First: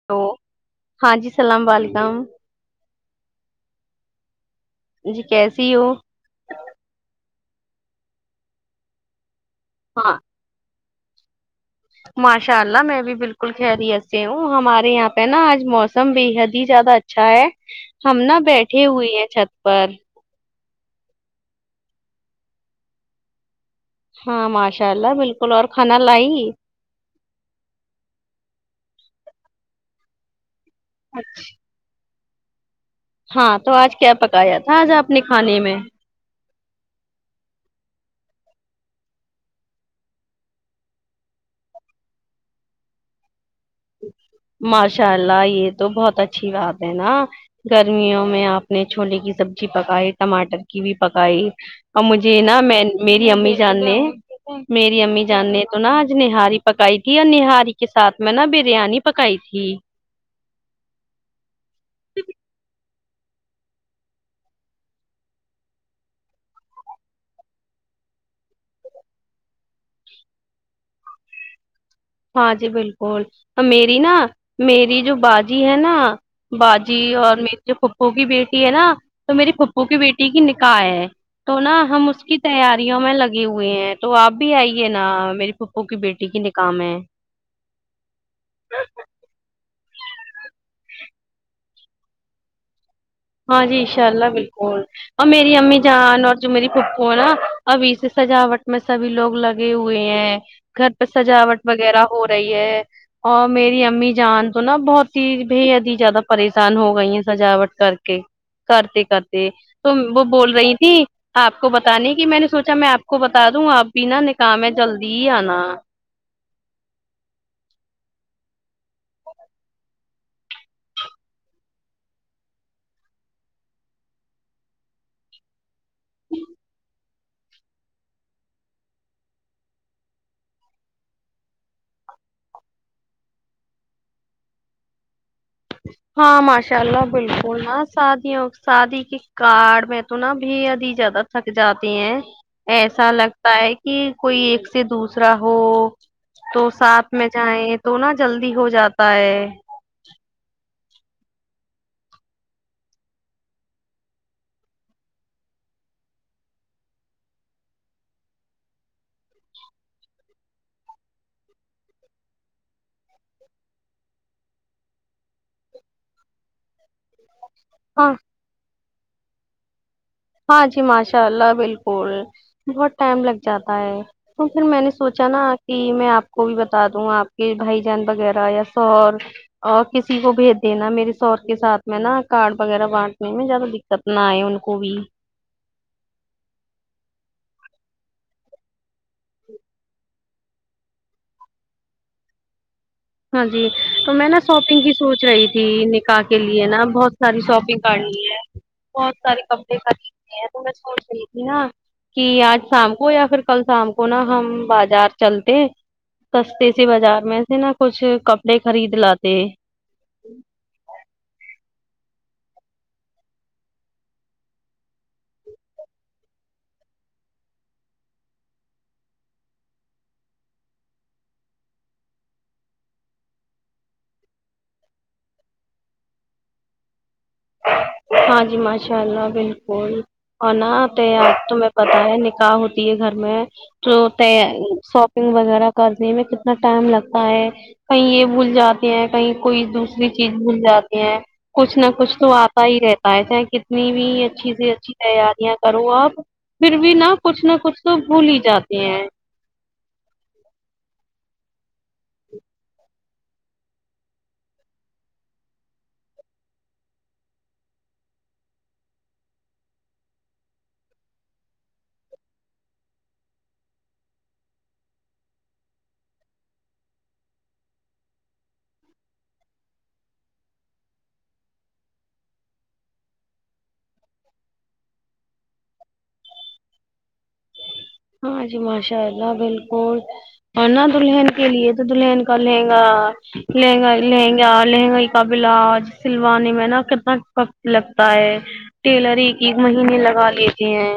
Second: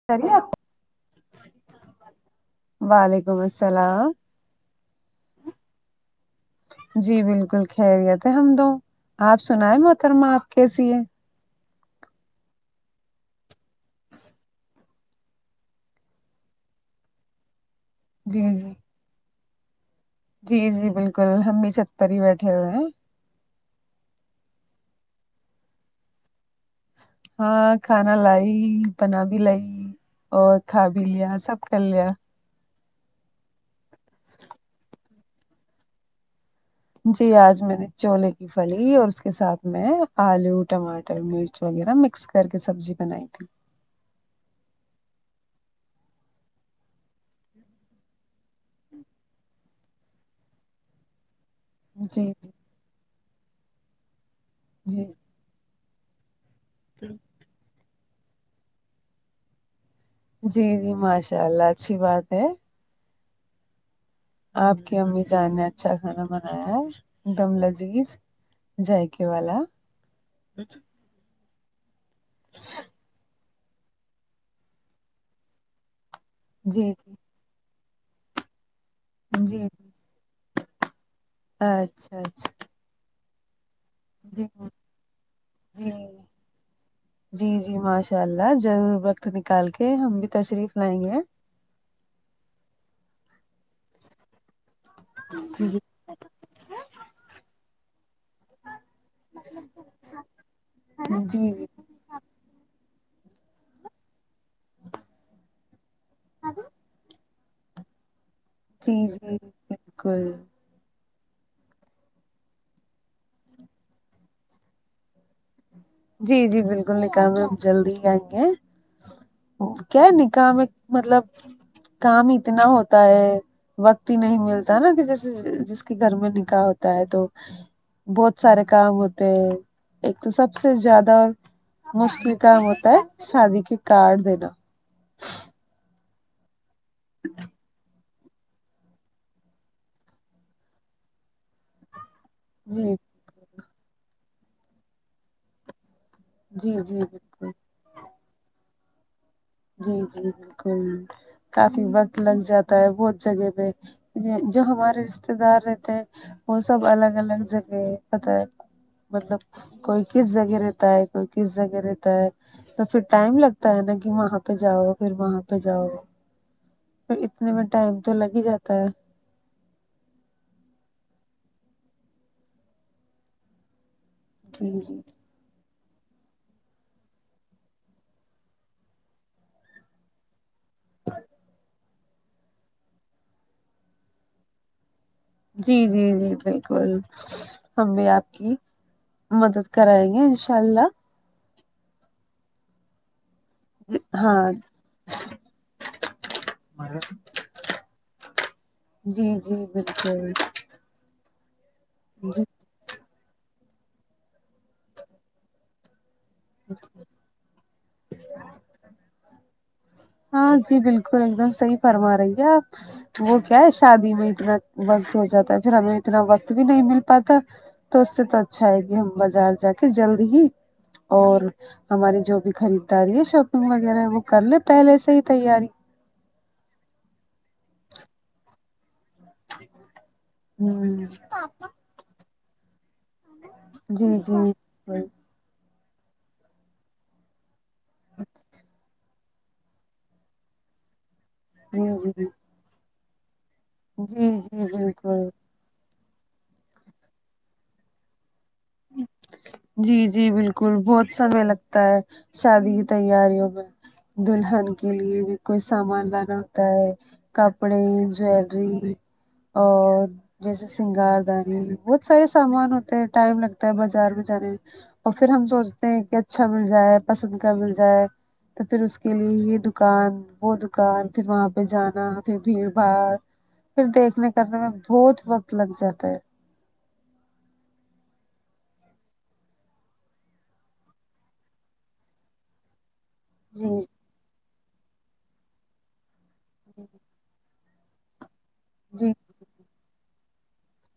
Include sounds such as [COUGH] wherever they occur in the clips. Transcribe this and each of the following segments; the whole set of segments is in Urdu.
ہیلو خری آپ ہاں جی سلام وعلیکم وعلیکم السلام جی کیسی ہو جی بالکل خیریت ہے ہم تو آپ سنائیں ہاں محترمہ آپ کیسی ہے ماشاء اللہ میں بھی بالکل خیریت سے ہوں ہمارے یہاں پہ ناں آج موسم بے حد ہی زیادہ اچھا ہے ہم ناں جی جی بیٹھی ہوئی ہیں چھت پر جی جی بالکل ہم بھی چھت پر ہی بیٹھے ہوئے ہیں ہاں ماشاء اللہ بالکل اور کھانا لائی ہاں کھانا لائی بنا بھی لائی اور کھا بھی لیا سب کر لیا ہاں تو آج کیا پکایا تھا آج آپ نے کھانے میں جی آج میں نے چولے کی پھلی اور اس کے ساتھ میں آلو ٹماٹر مرچ وغیرہ مکس کر کے سبزی بنائی تھی ماشاء اللہ یہ تو بہت اچھی بات ہے نہ گرمیوں میں آپ نے چھولے کی سبزی پکائی ٹماٹر کی بھی پکائی اور جی مجھے نہ میں میری امی جان نے میری جی امی جان نے تو نہ آج نہاری پکائی تھی اور نہاری کے ساتھ میں نہ بریانی پکائی تھی جی جی ماشاء اللہ اچھی بات ہے آپ کی امی جان نے اچھا کھانا بنایا ہے ایک دم لذیذ زایقے والا ہاں جی بالکل میری نہ میری جو باجی ہے نہ جی باجی جی اور میری جو پھوپھو کی بیٹی ہے نا تو میری جی پھوپھو کی بیٹی کی نکاح ہے تو نہ ہم اچھا اس کی اچھا تیاریوں میں لگے ہوئے ہیں تو آپ جی بھی آئیے نا میری پھوپھو جی کی بیٹی کی نکاح میں جی جی ماشاء اللہ ضرور وقت نکال کے ہم بھی تشریف لائیںگے ہاں جی انشاء اللہ بالکل اور میری جی امی جان اور جو میری پھوپھو ہے نا ابھی سے سجاوٹ میں سبھی لوگ لگے ہوئے ہیں گھر پہ جی سجاوٹ وغیرہ ہو رہی ہے اور میری امی جان تو نہ بہت ہی بےحد ہی زیادہ پریشان ہو گئی ہیں سجاوٹ کر کے جی کرتے جی کرتے تو وہ بالکل بول رہی تھی آپ کو بتانے کی میں نے سوچا میں آپ کو بتا دوں آپ بھی نہ نکاح میں جلدی ہی آنا جی جی بالکل نکاح میں ہم جلدی ہی آئیںگے کیا نکاح میں مطلب کام اتنا ہوتا ہے وقت ہی نہیں ملتا نہ کہ کسی جس کے گھر میں نکاح ہوتا ہے تو بہت سارے کام ہوتے ہیں ایک تو سب سب سے زیادہ مشکل کام ہوتا ہے شادی کے کارڈ دینا ہاں ماشاء اللہ بالکل نہ شادیوں شادی کے کارڈ میں تو نا بے حد ہی زیادہ تھک جاتے ہیں جی ایسا لگتا ہے کی کوئی ایک سے دوسرا ہو تو جی جی ساتھ میں بالکل جائیں تو نہ جلدی ہو جاتا ہے جی جی بالکل کافی وقت لگ جاتا ہے بہت جگہ پہ جو ہمارے رشتے دار رہتے ہیں وہ سب الگ الگ جگہ قطر مطلب کوئی کس جگہ رہتا ہے کوئی کس جگہ رہتا ہے تو پھر ٹائم لگتا ہے نا کہ وہاں پہ جاؤ پھر وہاں پہ جاؤ پھر اتنے میں ٹائم ہاں تو لگ ہی جاتا ہے ہاں جی ماشاء اللہ بالکل بہت ٹائم لگ جاتا ہے تو پھر جی میں نے جی سونچا نہ جی میں آپ کو بھی بتا دوں آپ کے بھائی جان وغیرہ یا سور اور کسی کو بھیج دینا میرےشوہر کے ساتھ میں نا کارڈ وغیرہ بانٹنے میں زیادہ دک ستنا آئے ان کو بھی جی جی جی بالکل ہم بھی آپ کی مدد کرایے گے انشاء اللہ ہاں جی تو میں نا ہاں شاپنگ کی سوچ رہی تھی نکاح کے لیے نا بہت ساری شاپنگ کرنی ہے بہت جی سارے جی کپڑے خریدتے بالکل ہیں تو میں سوچ رہی تھی نہ کی جی آج شام کو یا پھر کل شام کو نا ہم بازار چلتے سستے سے بازار میں سے نہ کچھ کپڑے خرید لاتے ہیں ہاں جی بالکل ایک دم صحیح فرما رہی ہے آپ وہ کیا ہے شادی میں اتنا وقت ہو جاتا ہے پھر ہمیں اتنا وقت بھی نہیں مل پاتا تو اس سے تو اچھا ہے کی ہم بازار جا کے جلد ہی اور ہماری جو بھی خریداری ہے شاپنگ وغیرہ وہ کر لے پہلے سے ہی تیاری ہاں جی ماشاء اللہ بالکل اور [UNINTELLIGIBLE] ہوں اب تمہیں پتاہ ہے نکاح ہوتی ہے گھر میں تو جی جی بالکل شاپنگ وغیرہ کرنے میں کتنا ٹائم لگتا ہے کہیں یہ بھول جاتے ہیں کہیں کوئی دوسری چیز بھول جاتی ہیں کچھ نہ جی کچھ تو جی آتا ہی رہتا ہیں چاہے کتنی بھی جی اچھی جی سی اچھی بالکل تیاریاں کرو آپ پھر بھی نا کچھ نہ کچھ تو بھول ہی جاتی ہیں جی جی بالکل بہت سمے لگتا ہے شادی کی تیاریوں میں دلہن کے لیے بھی کوئی سامان لانا ہوتا ہے کپڑے جیلری اور جیسے سنگار دانی بہت سارے سامان ہوتے ہیں ٹائم لگتا ہے بس بازار میں جانے ہیں اور پھر ہم سوچتے ہیں کہ اچھا مل جائے پسند کا مل جائے تو پھر اس کے لیے یہ دکان وہ دکان پھر وہاں پہ جانا پھر بھیڑ بھاڑ پھر دیکھنے کرنے میں بہت وقت لگ جاتا ہے ہاں جی ماشاء اللہ بالکل ہے نا دلہن کے لیے تو دلہن کا لہنگا جی لہنگا لہنگا لہنگا کا بلاج سلوانی میں نا کتنا لگتا ہے جی ٹیلر ایک ہی مہینے لگا لیتے ہیں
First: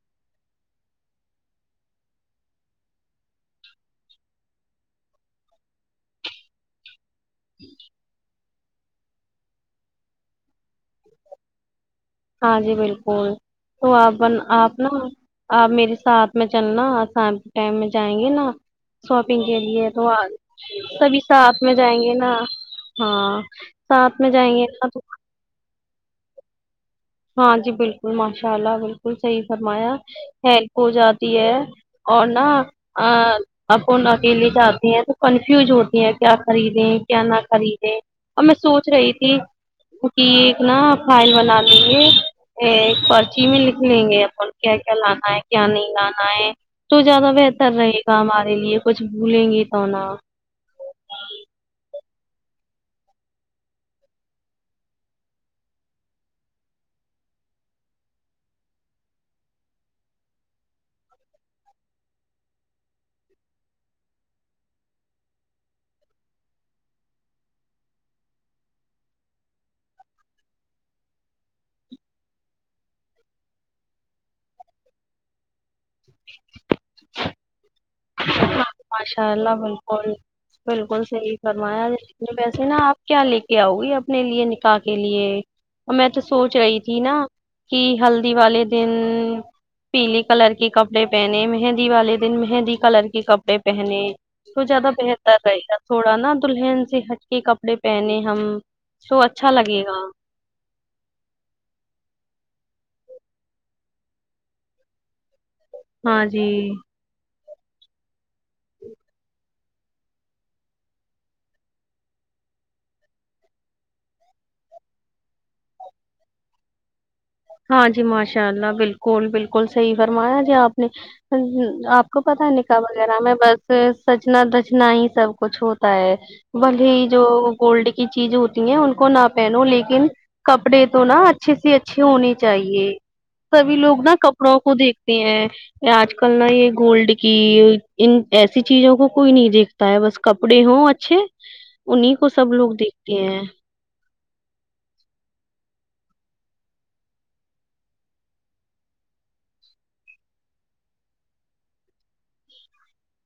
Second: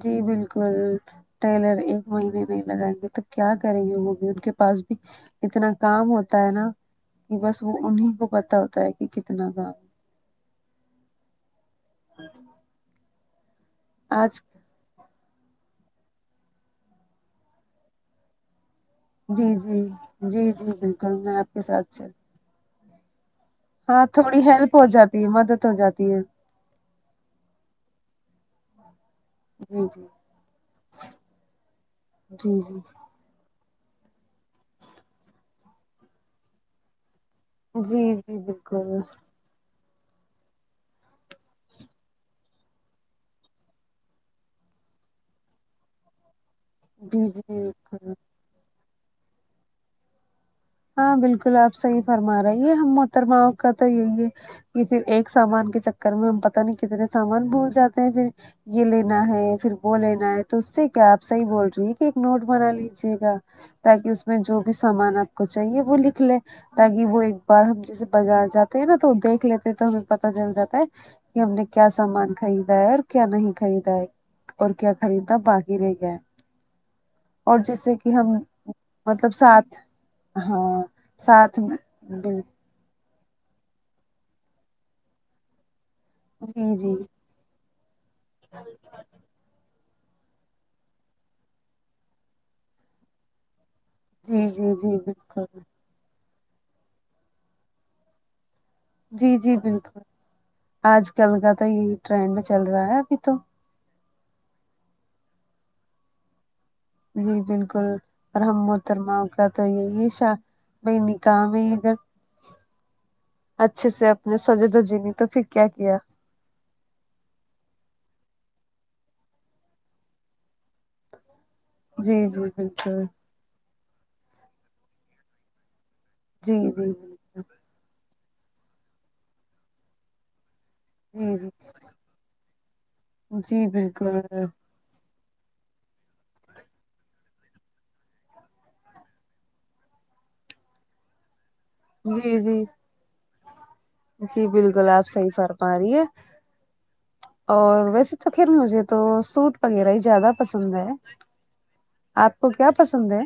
جی بالکل ٹیلر ایک مہینے نہیں لگائیں گے تو کیا کریں گے وہ بھی ان کے پاس بھی اتنا کام ہوتا ہے نا کہ بس وہ انہیں کو پتہ ہوتا ہے کہ کتنا کام ہاں جی بالکل تو آپن آج آپ نا ہم آپ میرے ساتھ میں چلنا آسام کے ٹائم میں جائیں گے نا شاپنگ جی کے جی لیے تو جی جی بالکل سبھی آپ کے ساتھ میں جائیں چل گے نا ہاں ہاں ساتھ میں تھوڑی جائیں گے ہیلپ ہو نا تو جاتی ہے مدد ہو جاتی ہے ہاں جی بالکل ماشاء اللہ بالکل صحیح جی فرمایا جی ہیلپ ہو جاتی ہے اور نہ جی جی ہاں آپ کون اکیلے جاتے ہیں تو کنفیوز ہوتے ہیں کیا خریدیں کیا نہ خریدے جی جی اور میں سونچ بالکل رہی تھی کہ ایک نا فائل بنالے پھر ایک پرچی میں لکھ لیں گے اپن کیا کیا لانا ہے کیا نہیں لانا ہے تو جی زیادہ جی بہتر رہے بالکل گا ہمارے لیے کچھ بھولیں گی تو نہ ہاں بالکل آپ صحیح فرما رہے ہیں یہ ہم محترماؤں کا تو یوہی یہ پھر ایک سامان کے چکر میں ہم پتہ نہیں کتنے سامان بھول جاتے ہیں پھر یہ لینا ہے پھر وہ لینا ہے تو اس سے کیا آپ صحیح بول رہی ہیں کہ ایک نوٹ بنا لیجیے گا تاکہ اس میں جو بھی سامان آپ کو چاہیے وہ لکھ لے تاکہ وہ ایک بار ہم جیسے بازار جاتے ہیں نا تو دیکھ لیتے ہیں تو ہمیں پتہ چل جاتا ہے کہ ہم نے کیا سامان خریدا ہے اور کیا نہیں خریدا ہے اور کیا خریدا باقی گرد لایے اور جیسے کہ ہم ہاں ماشاء مطلب اللہ ساتھ بالکل ہاں بالکل صحیح ساتھ میں فرمایا بالکل ویسے ہے نا آپ کیا لے کے آؤ گی اپنے لیے نکاح کے لیے میں تو سونچ جی رہی جی تھی نا کہ ہلدی والے دن پیلی کلر کے کپڑے پہنے مہندی والے دن مہندی کلر کے کپڑے پہنے جی تو جی زیادہ جی بہتر بالکل رہے گا تھوڑا نا دلہن سے ہٹ کے کپڑے پہنے ہم سب جی اچھا جی لگے گا بالکل آج کل کا تو یہی ٹرینڈ میں چل رہا ہے ابھی تو ہاں جی جی بالکل رحم محترما کا تو یہی شاب بھاںی نکاح میں اگر اچھے سے اپنے سجے دجے نہیں تو پھر کیا کیا ہاں جی ماشاء اللہ بالکل بالکل صحیح فرمایا جی آپ نے آپ جی کو پتہ جی ہے نکاح بالکل وغیرہ میں بس سجنا دجنا ہی سب کچھ ہوتا ہے جی جی بھلے جو بالکل گولڈ کی چیز ہوتی ہیں ان کو نہ پہنو لیکن کپڑے تو نا جی جی اچھے سے اچھے ہونے چاہیے جی سبھی لوگ نا بالکل کپڑوں کو دیکھتے ہیں آج کل نا یہ گولڈ کی ان ایسی چیزوں کو کوئی نہیں دیکھتا ہوتا ہے بس کپڑے ہوں اچھے انہیں کو جی سب جی لوگ دیکھتے ہیں جی بالکل آپ صحیح فر پا رہی ہے اور ویسے تو پھر مجھے تو سوٹ وغیرہ ہی زیادہ پسند ہے آپ کو کیا پسند ہے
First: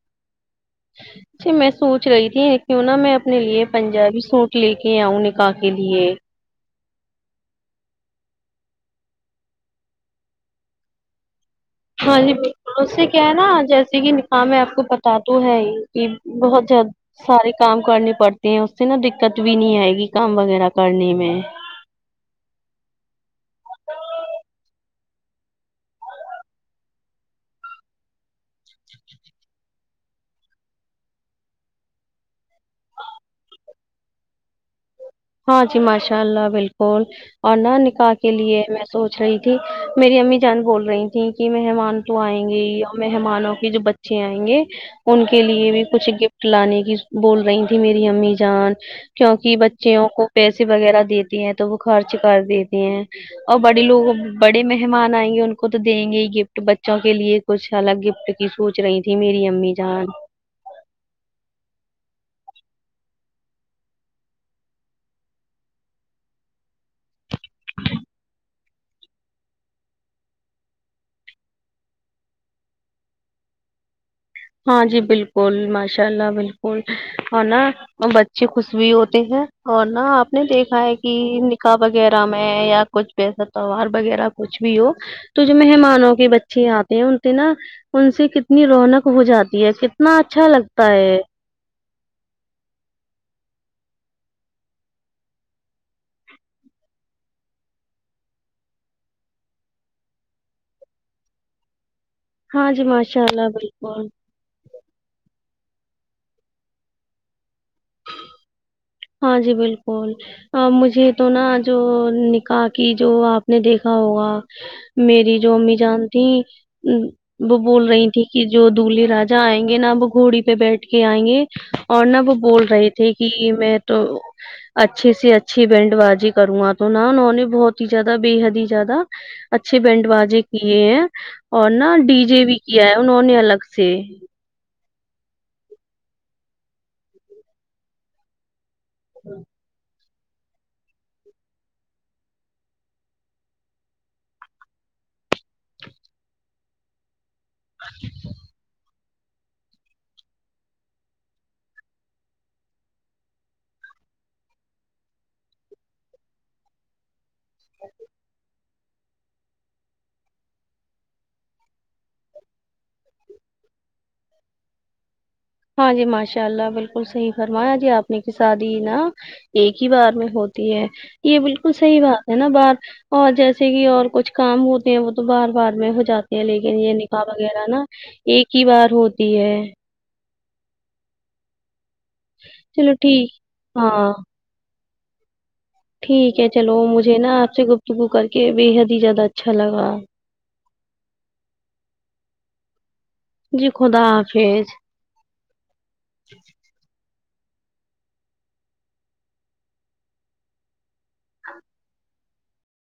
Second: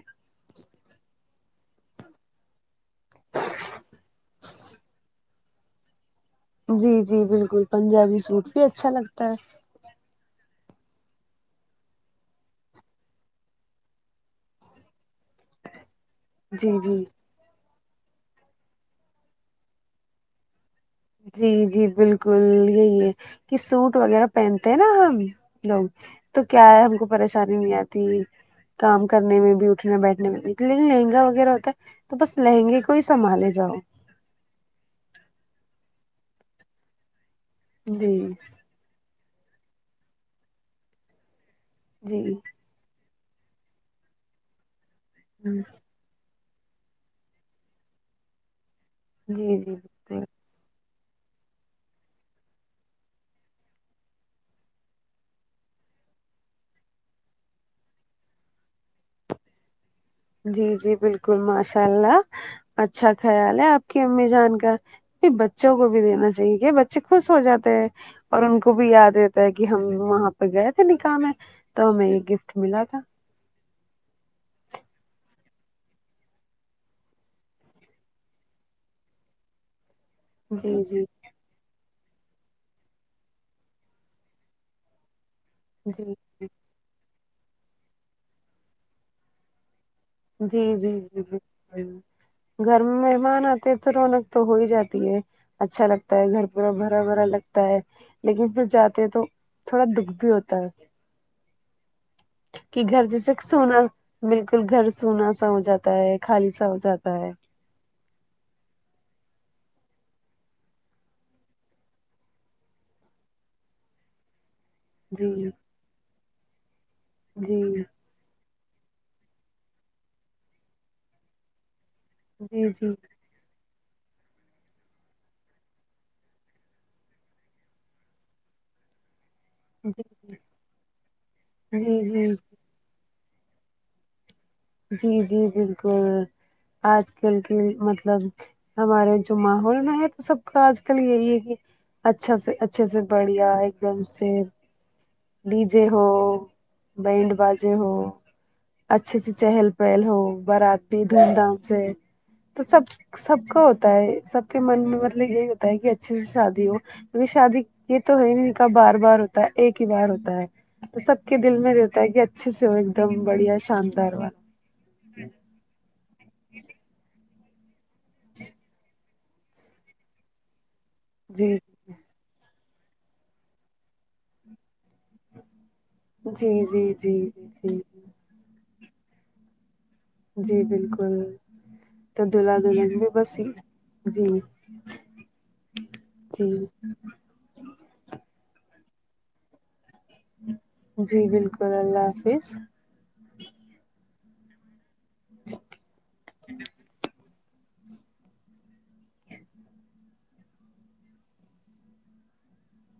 میں سوچ رہی تھی کیوں نہ میں اپنے لیے پنجابی سوٹ لے کے آؤں نکاح کے لیے جی جی بالکل پنجابی سوٹ بھی اچھا لگتا ہے ہاں جی بالکل اس سے کیا ہے نا جیسے کہ نکاح میں آپ کو پتہ تو ہے ہی کہ بہت جی زدہ جی سارے کام کرنے پڑتے ہیں اس سے نا دقت بھی نہیں آئے گی کام وغیرہ کرنے میں جی جی بالکل یہی ہے کہ سوٹ وغیرہ پہنتے ہیں نا ہم لوگ تو کیا ہے ہم کو پریشانی نہیں آتی کام کرنے میں بھی اٹھنے بیٹھنے میں لیکن لہنگا وغیرہ ہوتا ہے تو بس لہنگے کو ہی سنبھالے جاؤ ہاں جی ماشاء اللہ بالکل اور نہ نکاح جی کے لیے میں سوچ رہی تھی میری امی جان بول رہی تھیں کہ مہمان تو جی آئیں گے مہمانوں کے جو بچے آئیں گے ان کے جی لیے بھی کچھ گفٹ لانے کی بول رہی تھی میری امی جان کیونکہ جی بچ بالکل کو پیسے وغیرہ دیتی ہیں تو وہ خرچ کر دیتی ہیں اور بڑے لوگ بڑے مہمان آئیں گے ان کو تو دیں گے ہی گفٹ بچوں کے لیے کچھ الگ گفٹ کی سوچ رہی تھی میری امی جان جی جی بالکل ماشاء اللہ اچھا خیال ہے آپ کی امی جان کا بچوں کو بھی دینا چاہیے کہ بچ چے خوش ہو جاتے ہیں اور ان کو خب یاد رہتا ہے کہ ہم وہاں پہ گئے تھے نکاح میں تو ہمیں یہ گفٹ ملا تھا ہاں جی بالکل ماشاء اللہ بالکل اور نا بچے خوش بھی ہوتے ہیں اور نا آپ نے جی دیکھا ہے جی کہ کا وغیرہ میں یا کچھ بس توار وغیرہ کچھ بھی ہو تو جو جی مہمانوں کے بچے آتے ہیں انتے نا ان سے کتنی رونق ہو جاتی ہے کتنا اچھا جی لگتا جی ہے جی گھر میں مہمان آتے تو رونق تو ہو ہی جاتی ہے اچھا لگتا ہے گھر پورا بھرا بھرا لگتا ہے لیکن پھر جاتے ہیں تو تھوڑا دکھ بھی ہوتا ہے ہاں کہ جی گھر ماشاء جیسے اللہ سونا بالکل بالکل گھر سونا سا ہو جاتا ہے خالی سا ہو جاتا ہے ہاں جی بالکل مجھے تو نا جو نکاح کی جو آپ نے دیکھا ہوگا میری جی جو امی جان تیں وہ جی بول رہی تھی کہ جو دلہے راجا آئیں گے نہ وہ گھوڑی پہ بیٹھ کے آئیں گے اور نہ وہ بول جی رہے جی تھے ہی میں تو اچھی سے اچھی بینڈ بازی کروگا تو نا انہوں نے بہت ہی زیادہ بے حد ہی زیادہ اچھے جی بینڈ باازے کیے ہیں اور نا ڈی جی جے بھی کیا ہے انہوں نے الگ سے جی جی بالکل آج کل کے مطلب ہمارے جو ماحول میں سب کا آج کل یہی ہے کہ اچھا سے اچھے سے بڑھیا ایک دم سےیف ڈی جے ہو بینڈ بازے ہو اچھے سے چہل پہل ہو براتی دھوم دھام سے تو سب سب کا ہوتا ہے سب کے من میں مطلب یہی ہوتا ہے کہ اچھے سے شادی ہو شادی یہ تو ہے کا بار بار ہوتا ہے ایک ہی بار ہوتا ہے تو سب کے دل میں رہتا ہے کہ اچھے سے ہو ایک دم بڑھیا شاندار ہاں جی ماشاء اللہ بالکل صحیح فرمایا جی آپ نے کی شادی نا ایک ہی بار میں ہوتی ہے یہ جی بالکل صحیی بات ہے نا بار اور جیسے کہ اور کچھ کام ہوتے ہیں وہ تو بار بار میں ہو چاہتے ہیں جی لیکن جی یہ نکاح جی وغیرہ جی نا ایک ہی بار ہوتی ہے جی بالکل تو دلہا دلہن چلو بھی ٹھیک بسی ہی ہاں جی [INAUDIBLE] ٹھیک ہے جی چلو مجھے نا آپ سے گفتگو کر کے بے حد ہی زیادہ اچھا لگا جی بالکل اللہ حافظ جی خدا حافظ